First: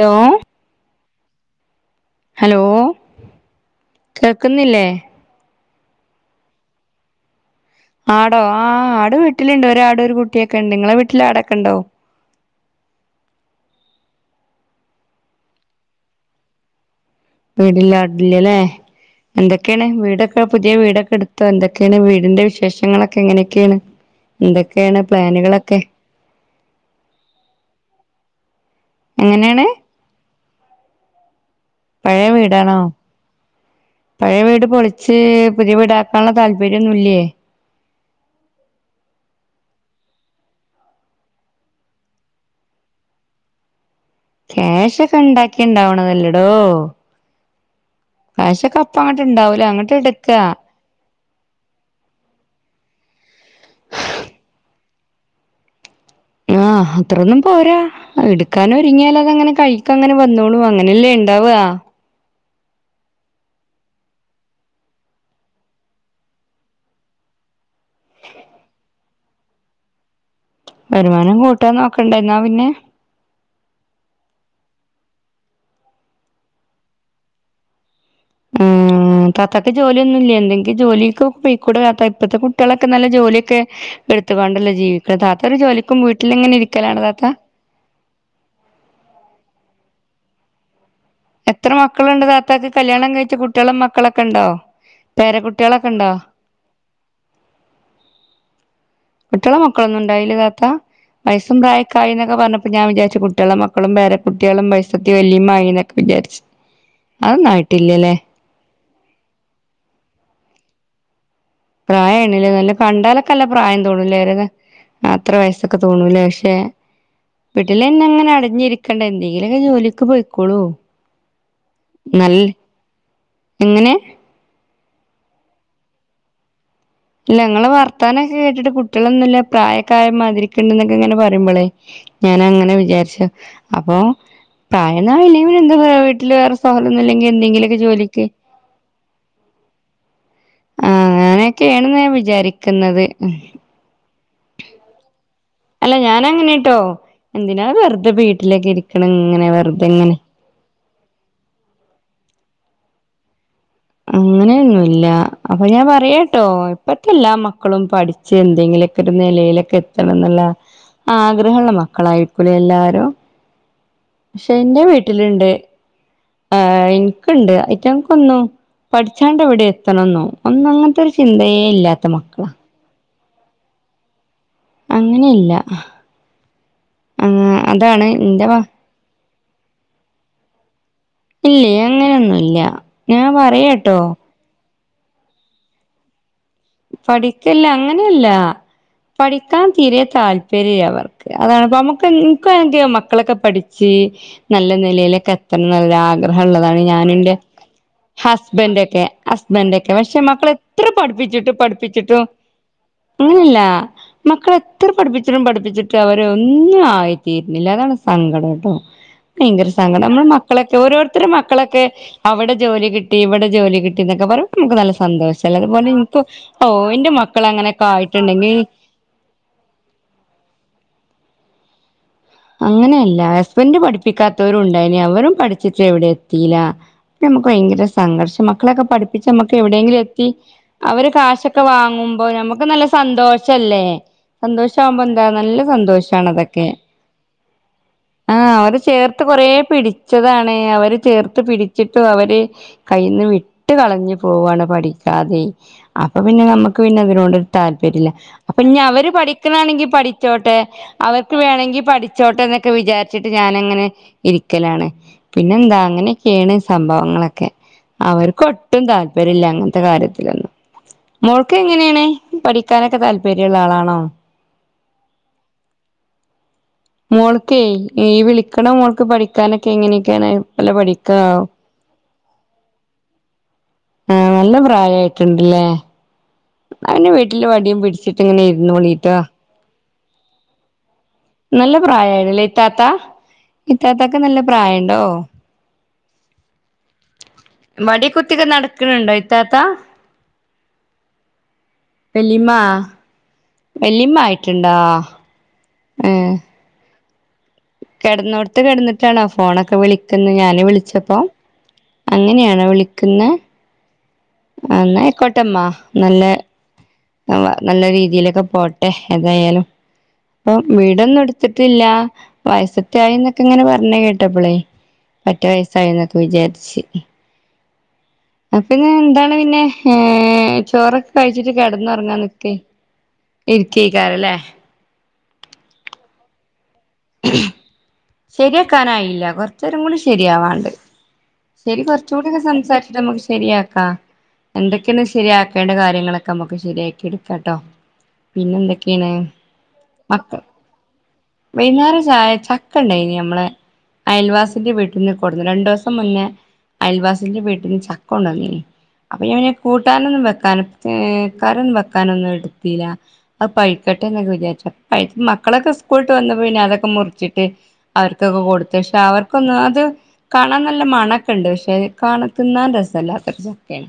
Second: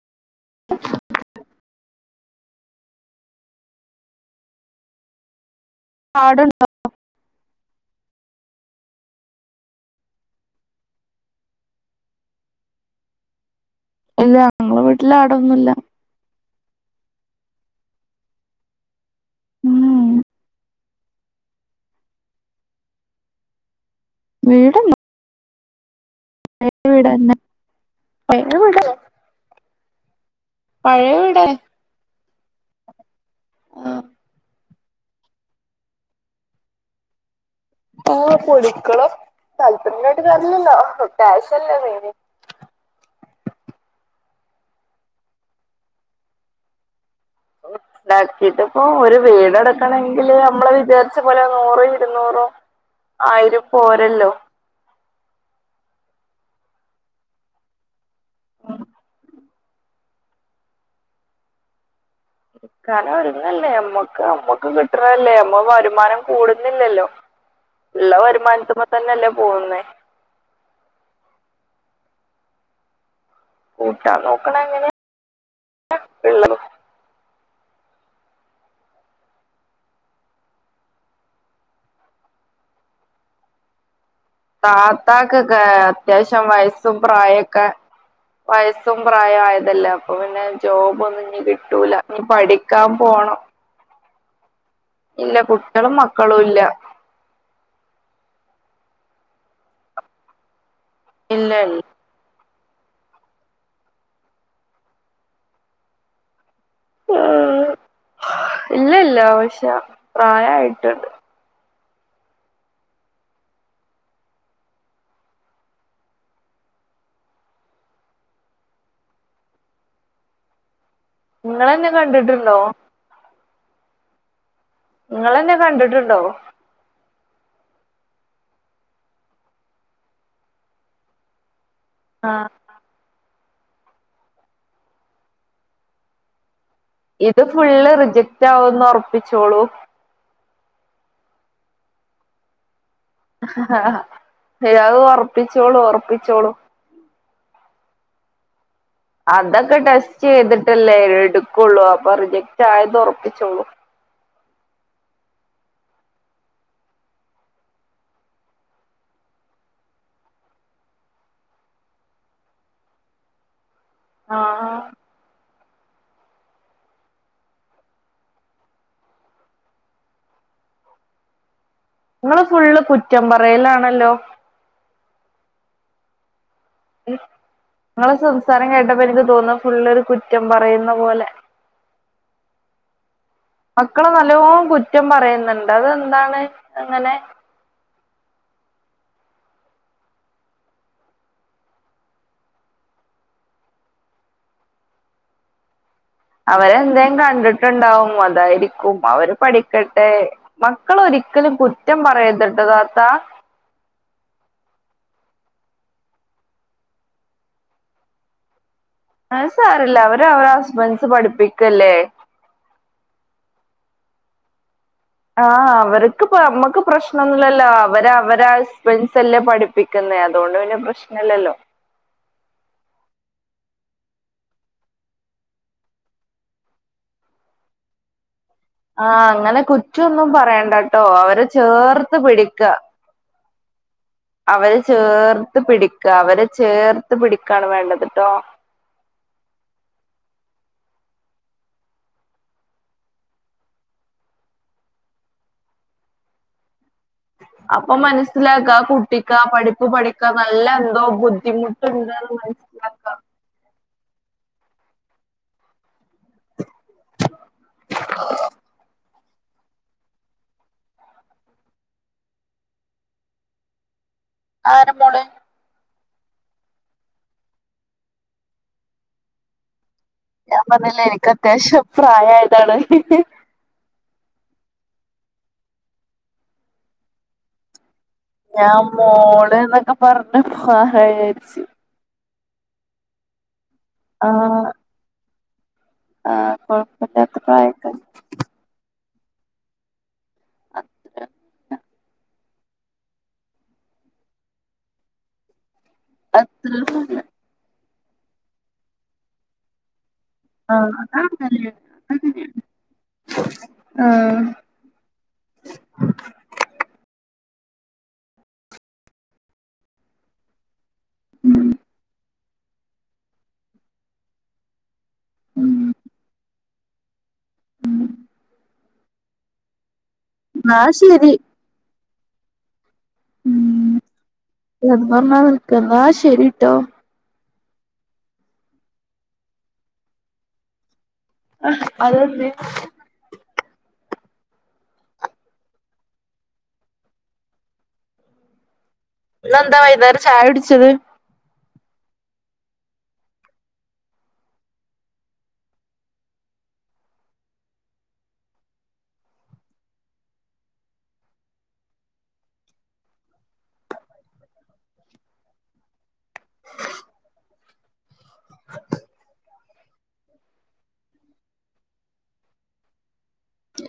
Hello [inaudible] hello കേൾക്ക്ന്നില്ലേ? ആട്ണ്ടോ? ആടോ ആഹ് ആട് വീട്ട്ല്ണ്ട്. ഒരാടും ഒര് കുട്ട്യോക്കെണ്ട്. ഇങ്ങളെ വീട്ടില് ആടൊക്കെണ്ടോ? ഇല്ല ഞങ്ങളെ വീട്ട്ലാടൊന്നൂല്ല. വീട്ലാട്ല്ല്യലേ എന്തൊക്കേണ് ഉം വീടൊക്കെ പുത്യെ വീടൊക്കെ ഇട് ത്തൊ ന്തൊക്കേണ് വീട്ന്റെ വിശേഷങ്ങളൊക്കെങ്ങനൊക്കേണ് എന്തൊക്കേണ് പ്ലാന്കളൊക്കെ? പയേ വീടന്ന. പയേ വീട് - എങ്ങനേണ്? പയേ വീടാണ്. പയേ വീടാണൊ? പയേ വീട് പൊളിച്ച് പുത്യെ വീടാക്കാന്ള്ളെ താൽപര്യോന്നുല്ലെ? ഉവ്വ് പൊളിക്കണം താൽപര്യണ്ടായിട്ട് കാര്യല്ലല്ലോ കാഷല്ലേ മെയിന്. ക്യാഷോക്കെ ഇണ്ടാക്കിയാ ഇണ്ടാവ്ണതല്ലെഡോ. ഇണ്ടാക്കീട്ട്പ്പൊ ഒര് അങ്ങോട്ട് ഇണ്ടാവൂല അങ്ങോട്ട് വീടെട്ക്കണെങ്കില് എടുക്ക നമ്മള് വിചാരി- ച്ചപോലെ നൂറ്, ഇര്ന്നൂറൊ, ആയിരോ പോരല്ലോ. ആഹ് അത്രൊന്നും പോര. അഹ്ഇട്ക്കാനൊര്ങ്ങിയാലൊക്കങ്ങനെ കഴി- അഹ്ഒക്കങ്ങനെ വന്നോളും, അങ്ങനെല്ലെ ഇണ്ടാവ്ആ. കാരണം ഒര്ങ്ങല്ലെ അമ്മക്ക് അമ്മക്ക് കിട്ട്ണതല്ലെ അമ്മള് വരുമാനം കൂടുന്നില്ലല്ലോ. ഇള്ള വരുമാനത്ത്മ്മത്തന്നെല്ലെ പോവുന്നെ. വരുമാനം കൂട്ടാന്നോക്കണ്ടേ ഇന്നാ പിന്നെ? കൂട്ടാന്നോക്ക്ണെങ്ങനെയാ? ആഹ് ആഹ് താത്താക്ക് ജോല്യോന്നൂല്ലെ? എന്തെങ്കിലും ജോലിക്കൊ പൊയ്ക്കൂടെ താത്താ, ഇപ്പത്തെ കുട്ട്യാളൊക്കെ നല്ല ജോല്ല്യൊക്കെ- താത്താക്കൊക്കെ ഏഹ് അത്യാവശ്യം വീട്ടിലിങ്ങനെ വയസും ഇരിക്കലാണ് താത്ത പ്രായൊക്കെ- വയസും പ്രായോംആയതല്ലെ, അപ്പൊപിന്നെ ജോബൊന്നും എത്ര മക്കള്ണ്ട് താത്താക്ക്? കല്യാണം കഴിച്ച കുട്ട്യാളും മക്കളൊക്ക്ണ്ടോ? പേരക്കുട്ട്യാളൊക്കണ്ടോ? ഒന്നൂല്ല. കുട്ട്യാളും മക്കളും ഒന്നും ഇണ്ടായിലെ താത്താ? ഇല്ല വയസും പ്രായൊക്കെ- ഇല്ല പ്രായായീന്നൊക്കെ പറഞ്ഞപ്പൊ ഞാംവിചാരിച്ചു കുട്ട്യാളും, മക്കളും, പേരകുട്ട്യാളും, ഭയസത്തി വെല്ലിമ്മായീന്ന് വിചാരിച്ച്. അഹ്ഒന്നും ആയിട്ടില്ലലേ? ഇല്ല ഇല്ല അഹ്ഷെ പ്രായായ്ട്ട്ണ്ട്. പ്രായായ്ണ്ണ്ലെ നല്ലെ കണ്ടാലൊക്കഅല്ല പ്രായം തോന്നുംലെ ഒരെ- അത്ര വയസ്സൊക്കെ തോന്നൂംലെ? അഷെ വീട്ട്ലെന്നങ്ങനെ അടഞ്ഞിരിക്കണ്ട എന്തേലൊക്കെ ജോലിക്ക് പൊയ്ക്കൊളൂ. ഇങ്ങളെന്നെ കണ്ട്ട്ട്ണ്ടോ? എങ്ങനെ? ഇങ്ങളെന്നെ കണ്ട്ട്ട്ണ്ടോ? അല്ല നിങ്ങള് വർത്താനൊക്കെ കേട്ടിട്ട് കുട്ടികളൊന്നുല്ല പ്രായക്കായ മാതിരിക്കണ്ട് എന്നൊക്കെ ഇങ്ങനെ പറയുമ്പോളെ, ആ ഞാന് അങ്ങനെ വിചാരിച്ചു അപ്പൊ പ്രായെന്നാ വില എന്താ പറ വീട്ടിൽ വേറെ പോകലുന്നിലെങ്കിൽ എന്തങ്കിലൊരു ജോലിക്ക് [unintelligible] ആവുന്ന് ഉറപ്പിച്ചോളൂ. ആഹ അങ്ങനൊക്കെയാണ് ഞാൻ വിചാരിക്കുന്നത്. ആഹ ഇയാൾ ഉറപ്പ് അല്ല ഞാന് അങ്ങനെട്ടോ എന്തിനാ വെറുതെ വീട്ടിലേക്ക് ഇരിക്കണ ഇങ്ങനെ വെറുതെ ഇങ്ങനെ ല്ലേ എടുക്കുള്ളൂ അപ്പൊ റിജക്ട് ആയത് ഉറപ്പിച്ചോളൂ. അങ്ങനെല്ല. അപ്പൊ ഞാൻ പറയാട്ടോ ഇപ്പറ്റ എല്ലാ മക്കളും പഠിച്ച് എന്തെങ്കിലുക്കെ ഒരു നിലയിലൊക്കെത്തി. ത്തന്ന ആഗ്രഹള്ള മക്കളായിരിക്കുലെ എല്ലാരും പക്ഷെ ആഹ് എന്റെ വീട്ടിലുണ്ട് ആഹ എനക്ക്ണ്ട് അയിറ്റങ്ങൾക്കൊന്നും. പഠിച്ചാണ്ട് എവിടെ എത്തണന്നോ ഒന്ന അങ്ങനത്തെ ഒരു ചിന്തയേ ഇല്ലാ. നിങ്ങള് ഫുള്ള് കുറ്റം പറയലാണല്ലോ? അങ്ങനെയല്ല അതാണ് നിങ്ങളെ എന്റെ ഭ സംസാരം കേട്ടപ്പോ എനിക്ക് തോന്നുന്നു ഫുള്ളൊരു കുറ്റം പറയുന്ന പോലെ. ഇല്ല അങ്ങനെയൊന്നുല്ല ഞാൻ പറയാ ട്ടോ. മക്കളെ നല്ലോം കുറ്റം പറയുന്നുണ്ട് അതെന്താണ്. അങ്ങനെ പഠിക്കല്ല അങ്ങനെയല്ല. പഠിക്കാൻ തീരെ താല്പര്യ അവർക്ക് അതാണ്പ്പോ നമുക്ക് ക്കന്റെ മക്കളൊക്കെ പഠിച്ച്. നല്ല നിലയിലൊക്കെ എത്തണം നല്ലഗ്രഹം. ഗ്രഹള്ളത അവരെന്തേം ഞാന്ന്റെ കണ്ടിട്ടുണ്ടാവും ഹസ്ബൻറ അതായിരിക്കും ഒക്കെ അവര് ഹസ്ബൻൊക്കെ പഠിക്കട്ടെ പക്ഷെ മക്കള എത്ര മക്കള് പഠിപ്പിച്ചിട്ട് ഒരിക്കലും കുറ്റം പഠിപ്പിച്ചിട്ടും പറയരുത്ട്ടോ താത്ത അങ്ങനല്ല മക്കളെത്ര പഠപ്പിച്ചിട്ടും പഠിപ്പിച്ചിട്ട് അവര ഒന്നും ആയിത്തീരുന്നില്ല അതാണ് സങ്കടട്ടോ. അത് ഭയങ്കര സാരല്ല സങ്കടം നമ്മൾ അവര് അവരെ മക്കളൊക്കെ ഹസ്ബൻഡ്സ് ഓരോരുത്തടെ മക്കളൊക്കെ. പഠിപ്പിക്കല്ലേ അവടെ ജോലി കിട്ടി ഇവടെ ജോലി കിട്ടി ന്നൊക്കെ പറയ്മ്പോ ഇൻക്ക് നല്ല സന്തോഷെല്ലെ ആഹ് അത്പോലെ ഇന്ക്കും അവർക്ക്പ്പ നമ്മക്ക് പ്രശ്നൊന്നുല്ലല്ലോ അവരെ അവരാഷ് ഹസ്പെൻസലേ പഠിപ്പിക്കുന്നേ അതോണ്ട് പിന്നെ പ്രശ്നല്ലല്ലോ. അങ്ങനെയല്ല ഹസ്ബൻഡ് പഠിപ്പിക്കാത്തോരും ഉണ്ടായിനി അവരും പഠിച്ചിട്ട് എവടീം എത്തീല. നമക്ക് ഭയങ്കര സംഘർഷം മ മക്കളൊക്കെ ആഹ് പഠിപ്പിച്ച് നമുക്ക് അങ്ങനെ എവിടെയെങ്കിലും എത്തി കുറ്റൊന്നും പറയണ്ടട്ടോ അവര് അവരെ കാശൊക്കെ ചേർത്ത് വാങ്ങുമ്പോ പിടിക്ക നമുക്ക് നല്ല സ സന്തോഷല്ലേ? അവരെ സന്തോഷാവുമ്പോ എന്താ നല്ല ചേർത്ത് പിടിക്ക സന്തോഷാണ് അവരെ അതൊക്കെ ചേർത്ത് പിടിക്കാണ് വേണ്ടത്ട്ടോ. അവരെ ചേർത്ത് കൊറേ പിടിച്ചതാണ് അവര് ചേർത്ത് പിടിച്ചിട്ടും അവര് കയ്യിന്ന് വിട്ട് കളഞ്ഞ് പോവാണ് പഠിക്കാതെ അപ്പൊ പിന്നെ നമ്മക്ക് പിന്നെ ളോണ്ട് അപ്പൊ താൽപര്യല്ല മനസ്സിലാക്ക അപ്പഞ്ഞി ആ അവര് കുട്ടിക്ക് ആ പഠിക്കണെങ്കി പഠിപ്പ് പഠിക്കാൻ പഠിച്ചോട്ടെ നല്ല എന്തോ അവർക്ക് വേണങ്കി ബുദ്ധിമുട്ടുണ്ട്ന്ന് പഠിച്ചോട്ടെ. മനസ്സിലാക്ക ക്കെവിചാരിച്ചിട്ട് ഞാനങ്ങനെ ഇരിക്കലാണ്. പിന്നെ എന്താ അങ്ങനെ ക്കേണ് സംഭവങ്ങളൊക്കെ അവർക്ക് ഒട്ടും താല്പര്യല്ല അങ്ങനത്തെ കാര്യത്തിലൊന്നും. മോൾക്ക് എങ്ങനേണ് പഠിക്കാനൊക്കെ താല്പര്യള്ള ആളാണോ? ആരമോള്? മോൾക്കേ ഈ വിളിക്ക്ണ മോൾക്ക് പഠി ക്കാനൊക്കെ എങ്ങനൊക്കേണ് ഞാൻ നല്ല പറഞ്ഞില്ലേ പഠിക്കോ? എനിക്ക് അത്യാവശ്യം പ്രായായതാണ് ആ നല്ല പ്രായായിട്ണ്ട്ലേ? ന്നാ പിന്നെ വീട്ടില് വടിയും പിട്ച്ച് ഞാ മോള്ന്നൊക്കെ പർഞ്ഞപ്പോ ആരാവിയാര് നല്ല പ്രായായീണ്ലേ ഇത്താത്ത ഇത്താത്താക്ക് നല്ല ആഹ് പ്രായം ഇണ്ടോ? ആഹ് കൊഴ ലാത്ത പ്രായം വടി കുത്ത്യെക്കെ നടക്ക്ണ്‌ണ്ടോ ഇത്താത്താ? അത്ര വല്ലിമ്മാ വല്ലിമ്മ ആയിട്ടുണ്ടോ ഏ [unintelligible] കെട്ന്നോട്ത്ത് കെട്ന്നിട്ടാണോ ഫോണൊക്കെ വിളിക്ക്ന്നെ ഞാൻ ആഹ് വിളിച്ചപ്പോ അതങ്ങനെയാണ് അതങ്ങനെയാണ് അങ്ങനെയാണോ വിളിക്കുന്ന? ആഹ്. അ ന്നാ അയ്ക്കോട്ടമ്മാ നല്ലേ നല്ലരീതിയിലൊക്കെ പോട്ടെ ഏതായാലും പ്പം വീ ഇടൊന്നും എടുത്തിട്ടില്ല വയസത്ത്യാ യിന്നൊക്കെ ഇങ്ങനെ പർഞ്ഞെ കേട്ടപ്പളെ. പറ്റെ വയസ്സായിന്നൊക്കെ വിചാരിച്ച്. അപ്പ ഇങ്ങ് എന്താണ് പിന്നെ ഏ എന്നാ ചോറൊക്കെ ശരി കഴിച്ചിട്ട് കെടന്നൊർങ്ങാൻ നിക്കേ. ഇര്ക്കേക്കാരലേ? കെട്ന്നൊർങ്ങാനിക്കാ ന്നാ ശെരിട്ടോ. [unintelligible] ശെര്യാക്കാനായില്ല കൊർച്ചേരം കൂടി ശരിയാവാണ്ട്. ശെരി കൊർച്ചൂട്യക്കെ അതെന്തേ സംസാര്ച്ച്ട്ട് നമ്മക്ക് ശെരിയാക്കാം. എന്തൊക്കെയന്ന് ശരിയാക്കേണ്ട കാര്യങ്ങളൊക്കെ നമുക്ക് ശരിയാക്കി എടുക്കാം കേട്ടോ. പിന്നെ എന്തൊക്കേണ്? ഇന്നെന്താ വൈന്നേരം ചായടിച്ചത്? വൈന്നാരം ചായ ചക്ക ഇണ്ടായിനി അമ്മളെ അയൽവാസിന്റെ വീട്ട്ന്ന് കൊട്ന്ന് രണ്ടോസം മുന്നേ അയൽവാസിന്റെ വീട്ട്ന്ന് ചക്ക കൊണ്ടന്നീനി. അപ്പൊ ഞാൻ പിന്നെ കൂട്ടാനൊന്നും വെക്കാനും ഏ കറിഒന്നും വെക്കാനൊന്നും എട്ത്തീല. അത് പഴ്ക്കട്ടെ എന്നൊക്കെ വിചാരിച്ചു പഴ് മക്കളൊക്കെ സ്കൂൾട്ട് വന്നപ്പോ പിന്നെ അതൊക്കെ മുർച്ചിട്ട് അവർക്കൊക്കെ കൊട്ത്ത് ക്ഷെ അവർക്കൊന്നാ അത് കാണാൻ നല്ല മണൊക്കെ ഇണ്ട് പക്ഷെ കാണ തിന്നാൻ രസല്ലാത്ത ര് ചക്കെണ്.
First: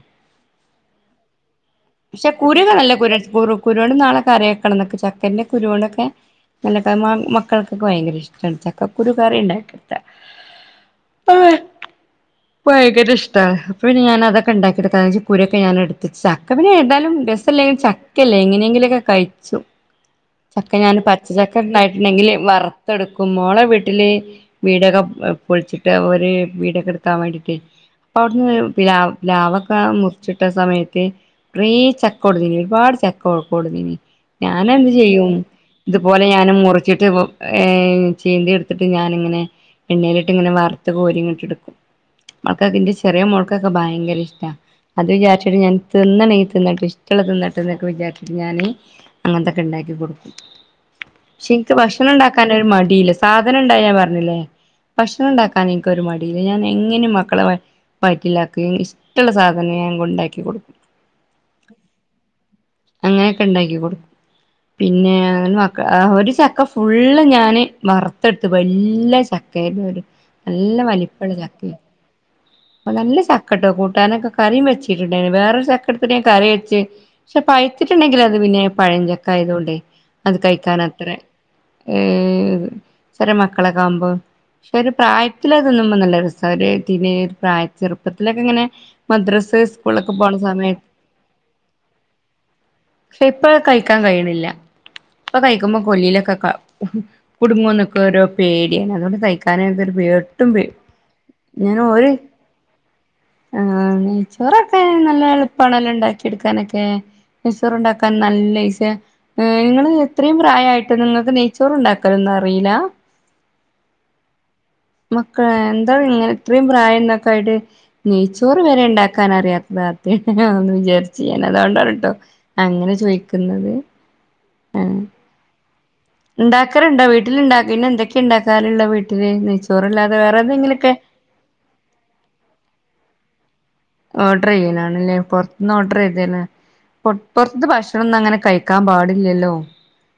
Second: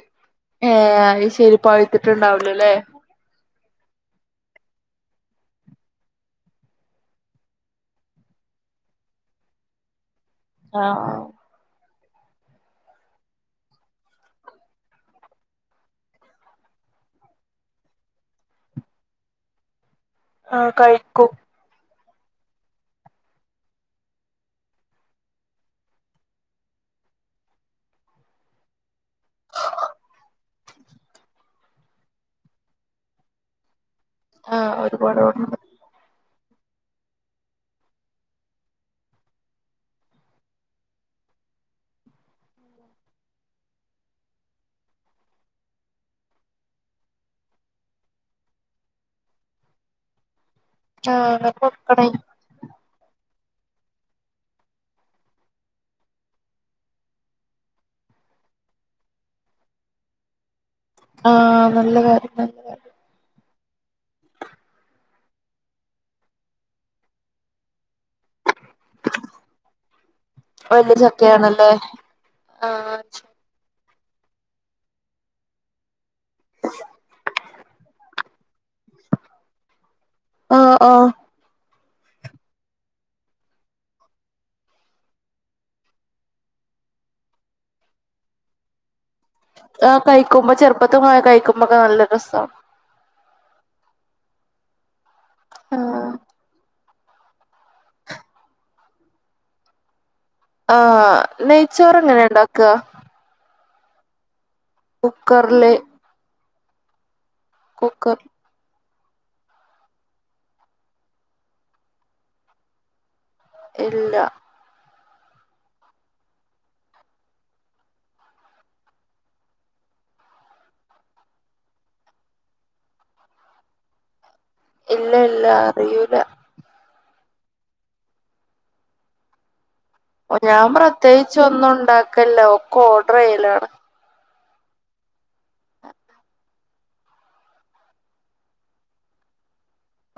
ഏഹ് അഹ് ശരി പഴുത്തിട്ടുണ്ടാവൂല ല്ലേ പുരെസ്പോറും കുരൊണ്ട് നാളെ കറി വെക്കണ ന്നൊക്കെ ചക്കൻ്റെ കുരുവോണ്ടൊക്കെ. നല്ലട്ടമ്മാ മക്കൾക്കൊക്കെ ഭയങ്കര ഇഷ്ടാണ് ചക്കക്കുരു കറി ഉണ്ടാക്കികൊടുത്ത ആഹ് ആഹ് ഹൊയ്. ക്ക് ഭയങ്കര ഇഷ്ടാ അപ്പ ഞാന അതൊക്കെ ഉണ്ടാക്കി ടുക്ക ചവണി ക്കൂരൊക്കെ ഞാൻ എടുത്തിച്ച് അല്ലാപിന്നെ എന്തായാലും രസല്ലെങ്കിലും ചക്കയല്ലേ എങ്ങനെയെങ്കിലൊക്കെ കഴിച്ചു ആഹ് ചക്ക ഞാൻ പ- കഴിക്കും ചക്ക ഇണ്ടായിട്ടുണ്ടെങ്കില് വറത്തെടുക്കും മോളെ വീട്ടില്. വീടൊക്കെ പൊളിച്ചിട്ട് ഓല് വീടൊക്കെ എടുക്കാൻ വേണ്ടിട്ട് ഇപ്പൊ അവിടുന്ന് പിലാവ- പിലാവക്കെ മുറിച്ചിട്ട- ട്ട സമയത്ത് കൊറേ ചക്ക കൊടു നീന് ഒരുപാട് ചക്ക കൊടുന്നീന്. ഞൻ ആഹ് എന്ത് ഒരുപാട് ചെയ്യും. കൊണ്ടന്ന് ഇതുപോലെ ഞാനും മുറിച്ചിട്ട് ഏഹ് ചിന്തി എടുത്തിട്ട് ഞാനിങ്ങനെ. എണ്ണയിലിട്ട് ഇങ്ങനെ വറുത്തു കോരി ഇങ്ങട്ടെടുക്കും. മക്കൾക്ക് ഇന്റെ ചെറിയ മോൾക്കൊക്കെ ഭയങ്കര ഇഷ്ടാ. അത് വിചാരിച്ചിട്ട് ഞാൻ തിന്നണേ തിന്നട്ടേ ഇഷ്ടള്ള തിന്നട്ടേ എന്നൊക്കെ വിചാരിച്ചട്ട് ഞാന്. അങ്ങനത്തൊക്കെ ഇണ്ടാക്കി കൊടുക്കും. ആഹ് പക്ഷെ അങ്ങനെ ഇൻക്ക് കൊടുക്കണേ ഭക്ഷണം ഇണ്ടാക്കാനൊരു മടീല്ല സാധനം ഇണ്ടായ ഞാൻ പറഞ്ഞില്ലേ. ഭക്ഷണം ണ്ടാക്കാൻ എനിക്കൊരു മടിയില്ല ഞാൻ എങ്ങനെയും മക്കളെ വയ വയറ്റിലാക്കും ഇഷ്ടള്ള സാധനം ഞാൻ ഉണ്ടാക്കി കൊടുക്കും. ആഹ് നല്ല കാര്യം നല്ല കാര്യം. അങ്ങനെയൊക്കെ ണ്ടാക്കി കൊടുക്കും പിന്നെ ന്ന്‌ വാ- ആ ഒരു ചക്ക ഫുള്ള് ഞാന് വറ്- ത്തെടുത്ത് വല്ല്യ ചക്കേർന്നു നല്ല വലിയ വലിപ്പള്ള ചക്കയാണല്ലേ ചക്കേർ. ആഹ് നല്ല ചക്കെട്ടോ കൂട്ടാനൊക്കെ കറിം വെച്ചീന്ട്ടോ വേറൊരു ചക്കെട്ത്തിട്ട് കറി വെച്ച്. പക്ഷെ പഴ്ത്തിട്ടുണ്ടെങ്കിൽ അത് പിന്നെ പഴഞ്ചക്ക ആയതോണ്ട് അത് ആഹ് കഴിക്കാനത്ര ആഹ് ഏഹ് ചെറിയ മക്കളൊക്കാകുമ്പോ. പക്ഷെ ഒരു പ്രായത്തില് അതിന്നുമ്പ നല്ല രസാര് പ്രായ ചെറുപ്പത്തിലൊക്കെങ്ങനെ. മദ്രസ് ആഹ് കഴ്ക്കുംമ്പ ചെർപ്പത്തിൽ ക്കഴിക്കുമ്പോ ക്കെ നല്ല രസ. ക്ഷേ ഇപ്പ കഴിക്കാൻ കഴിയ്ണില്ല. ഇപ്പൊ കഴിക്കുമ്പോ കൊല്ലീയിലൊക്കെ കർ കുടുംങ്ങോന്നൊക്കെ ഓരോ പേടിയാണ് അതുകൊണ്ട് കയ്ക്കാനാണ്ട് പേ ആഹ് ഞാൻ നെയ്ച്ചോറ് ഒരു എങ്ങനെ ഇണ്ടാക്ക? ആഹ് നെയ്ച്ചോറൊക്കെ നല്ല കുക്കറില് എള്പ്പണെല്ലോ ഇണ്ടാക്കി എടുക്കാനൊക്കെ. നെയ്ചോറുണ്ടാക്കാൻ കുക്കർ നല്ല ഇസിയാ ഏഹ് ഇങ്ങള് ഇത്രീംയും പ്രായായ്ട്ട് നിങ്ങക്ക് നെയ്ച്ചോറ് ഉണ്ടാക്കലൊന്നും അറീലാ. ഇല്ല. മക്കള എന്താങ്ങനെ ഇത്രീം പ്രായംതൊക്കായ്ട്ട്. നെയ്ച്ചോറ് വരെ ഇണ്ടാക്കാൻ അറിയാത്ത താതേണ് ഒഹ് ഞാൻ വിചാര്ച്ചീല അതോണ്ടാണ് ട്ടാ. അങ്ങനെ ചോയ്ക്കുന്നത് ഇല്ലല്ല അറിയൂല. ഇണ്ടാക്കലുണ്ടോ വീട്ടില് ഇണ്ടാക്ക് പിന്നെ എന്തൊക്കെഉ ണ്ടാക്കാറ്ള്ള് വീട്ടില് നെയ്ച്ചോറല്ലാ ഓഹ് ഞാൻ പ്രത്യേകിച്ചൊന്നും ഉണ്ടാക്കല്ല. ഒക്കെ ഓർഡർയ്യലാണ്. ഓർഡർ ചെയ്യലാണ്ലേ പൊർത്തുന്ന് ഓർഡർ ചെയ്തീന പൊർത് പൊർത്തെ ഭക്ഷണൊന്നും അങ്ങനെ കഴിക്കാൻ പാടില്ലല്ലോ.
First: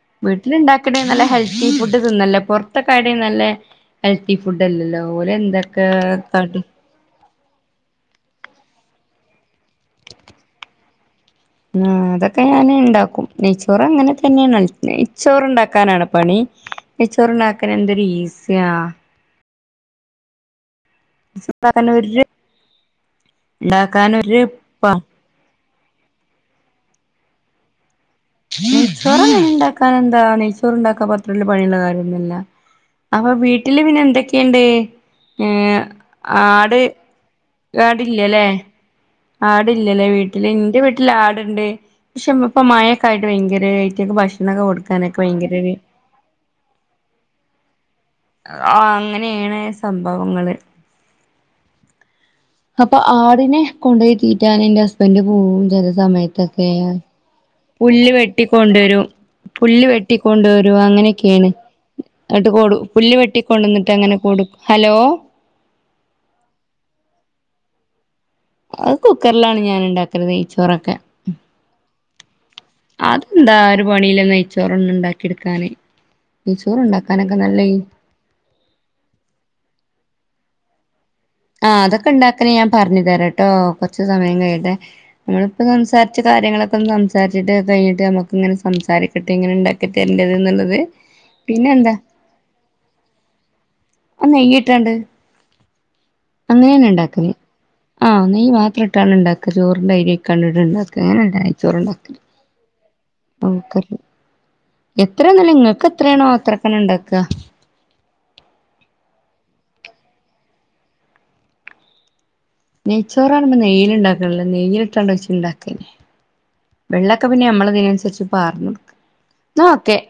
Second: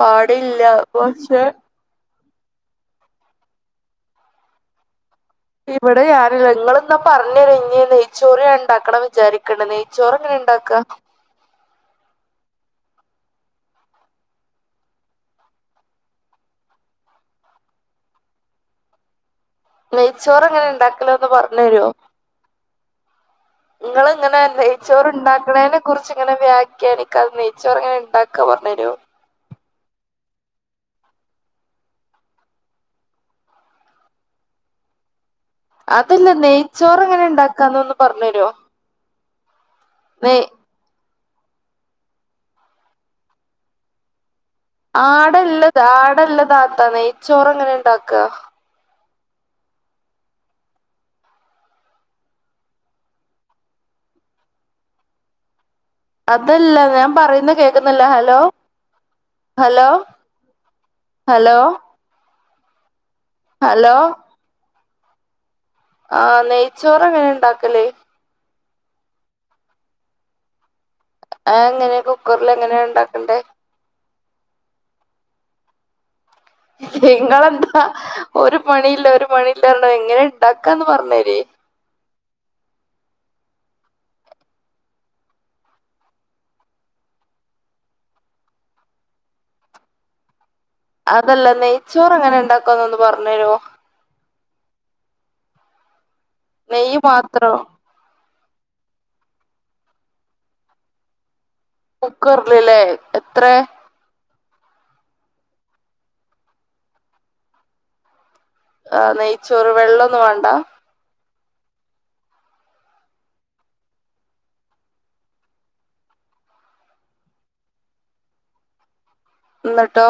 പാടില്ല വീട്ടില്ണ്ടാക്ക്ണ് നല്ല പക്ഷെ ഹെൽത്തി ഫുഡ് തിന്നല്ല. പൊർ ഒകെ. [unintelligible] ഹെൽതി ഫുഡ്ല്ലല്ലോ. ഓലെന്ത് ഇപടെ ആരുല്ലങ്ങള് എന്നാ പറഞ്ഞര് ഇഞി നെയ്ച്ചോറ്ഞാ ഇണ്ടാക്കണം വിചാരിക്ക്ണ്ട്. നെയ്ച്ചോറ് എങ്ങനെ ഇണ്ടാക്ക? ഉം. അതൊക്കെ ഞാന്ഉണ്ടാക്കും. നെയ്ച്ചോറ് അങ്ങനെതന്നെണ് നെയ്ച്ചോറ്ഉണ്ടാക്കാനാണോ പണി. നെയ്ച്ചോറ്ണ്ടാക്കാന്എന്തൊരു ഈസ്യാ. നെയ്ച്ചോർ എങ്ങനെ ഉണ്ടാക്കല്ഒന്ന് പറഞ്ഞെരോ? ഉണ്ടാക്കാൻ ഒരു ഇങ്ങള് ഉണ്ടാക്കാൻ ഇങ്ങനെ ഒരു പ നെയ്ച്ചോർ ഇണ്ടാക്ക്ണീനെ കുറിച്ച്ങ്ങനെ വ്യാഖ്യാനിക്കാതെ നെയ്ച്ചോറങ്ങനെണ്ടാക് നെയ്ച്ചോറ് ഉണ്ടാക്കാൻ എന്താ നെയ്ച്ചോറ് ഉണ്ടാക്കാപ്പത്രല്ല പണിള്ള കാര്യൊന്നൊല്ല. അപൊവീട്ടില് പിന്നെന്തൊക്കെണ്ട്. അതല്ല നെയ്ച്ചോറങ്ങനെ ഇണ്ടാക്ക് ആടില്ലലേ, ആടില്ലലേ നെയ് വീട്ടില്. എന്റെ വീട്ട് ല് ആട്ണ്ട്. ക്ഷെ ഇപ്പ മഴക്കായിട്ട് ഭയങ്കര അയ്റ്റങ്ങക്ക് ഭക്ഷണൊക്കെകൊടുക് ആടല്ലത് ആടല്ലതാത്താ നെയ്ച്ചോറ് എങ്ങനെ ഇണ്ടാക്ക? ആഹ് അങ്ങനേണ് സംഭവങ്ങള്. അപ്പൊ ആടിനെ കൊണ്ടോയി തീറ്റാൻ എന്റെ ഹസ്ബൻഡ് പോകും. ചെല സമയത്തൊക്കെ അതല്ല ഞാൻ പറയുന്ന കേൾക്കുന്നില്ല പുല്ല് ഹലോ വെട്ടിക്കൊണ്ടോരും. പുല്ല് ഹലോ വെട്ടിക്കൊണ്ടോരും. അങ്ങനെയൊക്കെയാണ്. ഹലോ എന്നട്ട് കൊട് പുല്ല് വെട്ടി കൊണ്ടന്നിട്ട് ഹലോ അങ്ങനെ കൊട്ക്ക് ഹലോ. ആഹ് നെയ്ച്ചോറ് എങ്ങനെ ഇണ്ടാക്കല്? അത് കുക്കർലാണ് ഞാൻ ഉണ്ടാക്കല് നെയ്ച്ചോറൊക്കെ. അഹങ്ങനെ കുക്കറ്ൽ എങ്ങനെ ഇണ്ടാക്ക്ണ്ട്? പണീലനെയ്ച്ചോറൊന്നുംഉണ്ടാക്കിട്ക്കാൻ നെയ്ച്ചോറ് ഉണ്ടാക്കാനൊക്കെ നല്ല ഈ നിങ്ങളെന്താ ഒരു പണീല്യ ഒരു പണീല്യർഞിട്ട് അതെങ്ങനെ ഇണ്ടാക്കാന്ന് പറഞ്ഞരീ ആഹ് അതൊക്കെണ്ടാക്കല് ഞാൻ പറഞ്ഞ് തരാട്ടോ, കൊർച്ച്‌ സമയം കഴിയട്ടെ. നമ്മളിപ്പം സംസാരിച്ച കാര്യങ്ങളൊക്കെ ഒന്ന് സംസാരിച്ചിട്ട് അതയ്ഞ്ഞിട്ട് നമുക്ക് ഇങ്ങനെസംസാരിക്കാ. ട്ട ഇങ്ങനെ ഇണ്ടാക്കി തരൻ്റ് എന്നാള്ളത്. അതല്ല നെയ്ച്ചോർ എങ്ങനെ ഉണ്ടാക്കാന്ന് ഒന്ന് പറഞ്ഞരോ? ആഹ് നെയ്യ്ട്ടാണ്ട് അങ്ങനെന്നെ നെയ്യ് ഇണ്ടാക്കല് മാത്രോ ആഹ് നെയ് മാത്രം ഇട്ടാണ് ണ്ടാക്ക ചോറിന്റെ അരി അയിക്കാണ്ട്ഡ്‌ ണ്ടാക്ക [unintelligible] ചോറ്ണ്ടാക്കല് കുക്കറിലല്ലേ എത്ര കുക്കർല് എത്രന്നല്ല ങ്ങൾക്ക് എത്രയാണോ അത്രക്കന്നേ ണ്ടാക്ക ആഹ് നെയ്ച്ചോറ് വെള്ളന്നും വാണ്ട നെയ്ച്ചോറാകുമ്പോ നെയ്യിൽ ണ്ടാക്കല് നെയില് ഇട്ടാണ്ടണ്ട് ഇജ്ജ് ണ്ടാക്കല് വെള്ളൊക്ക പിന്നെ നമ്മള തിനനുസരിച്ച് പാർന്ന്ടുക്ക എന്നിട്ടോ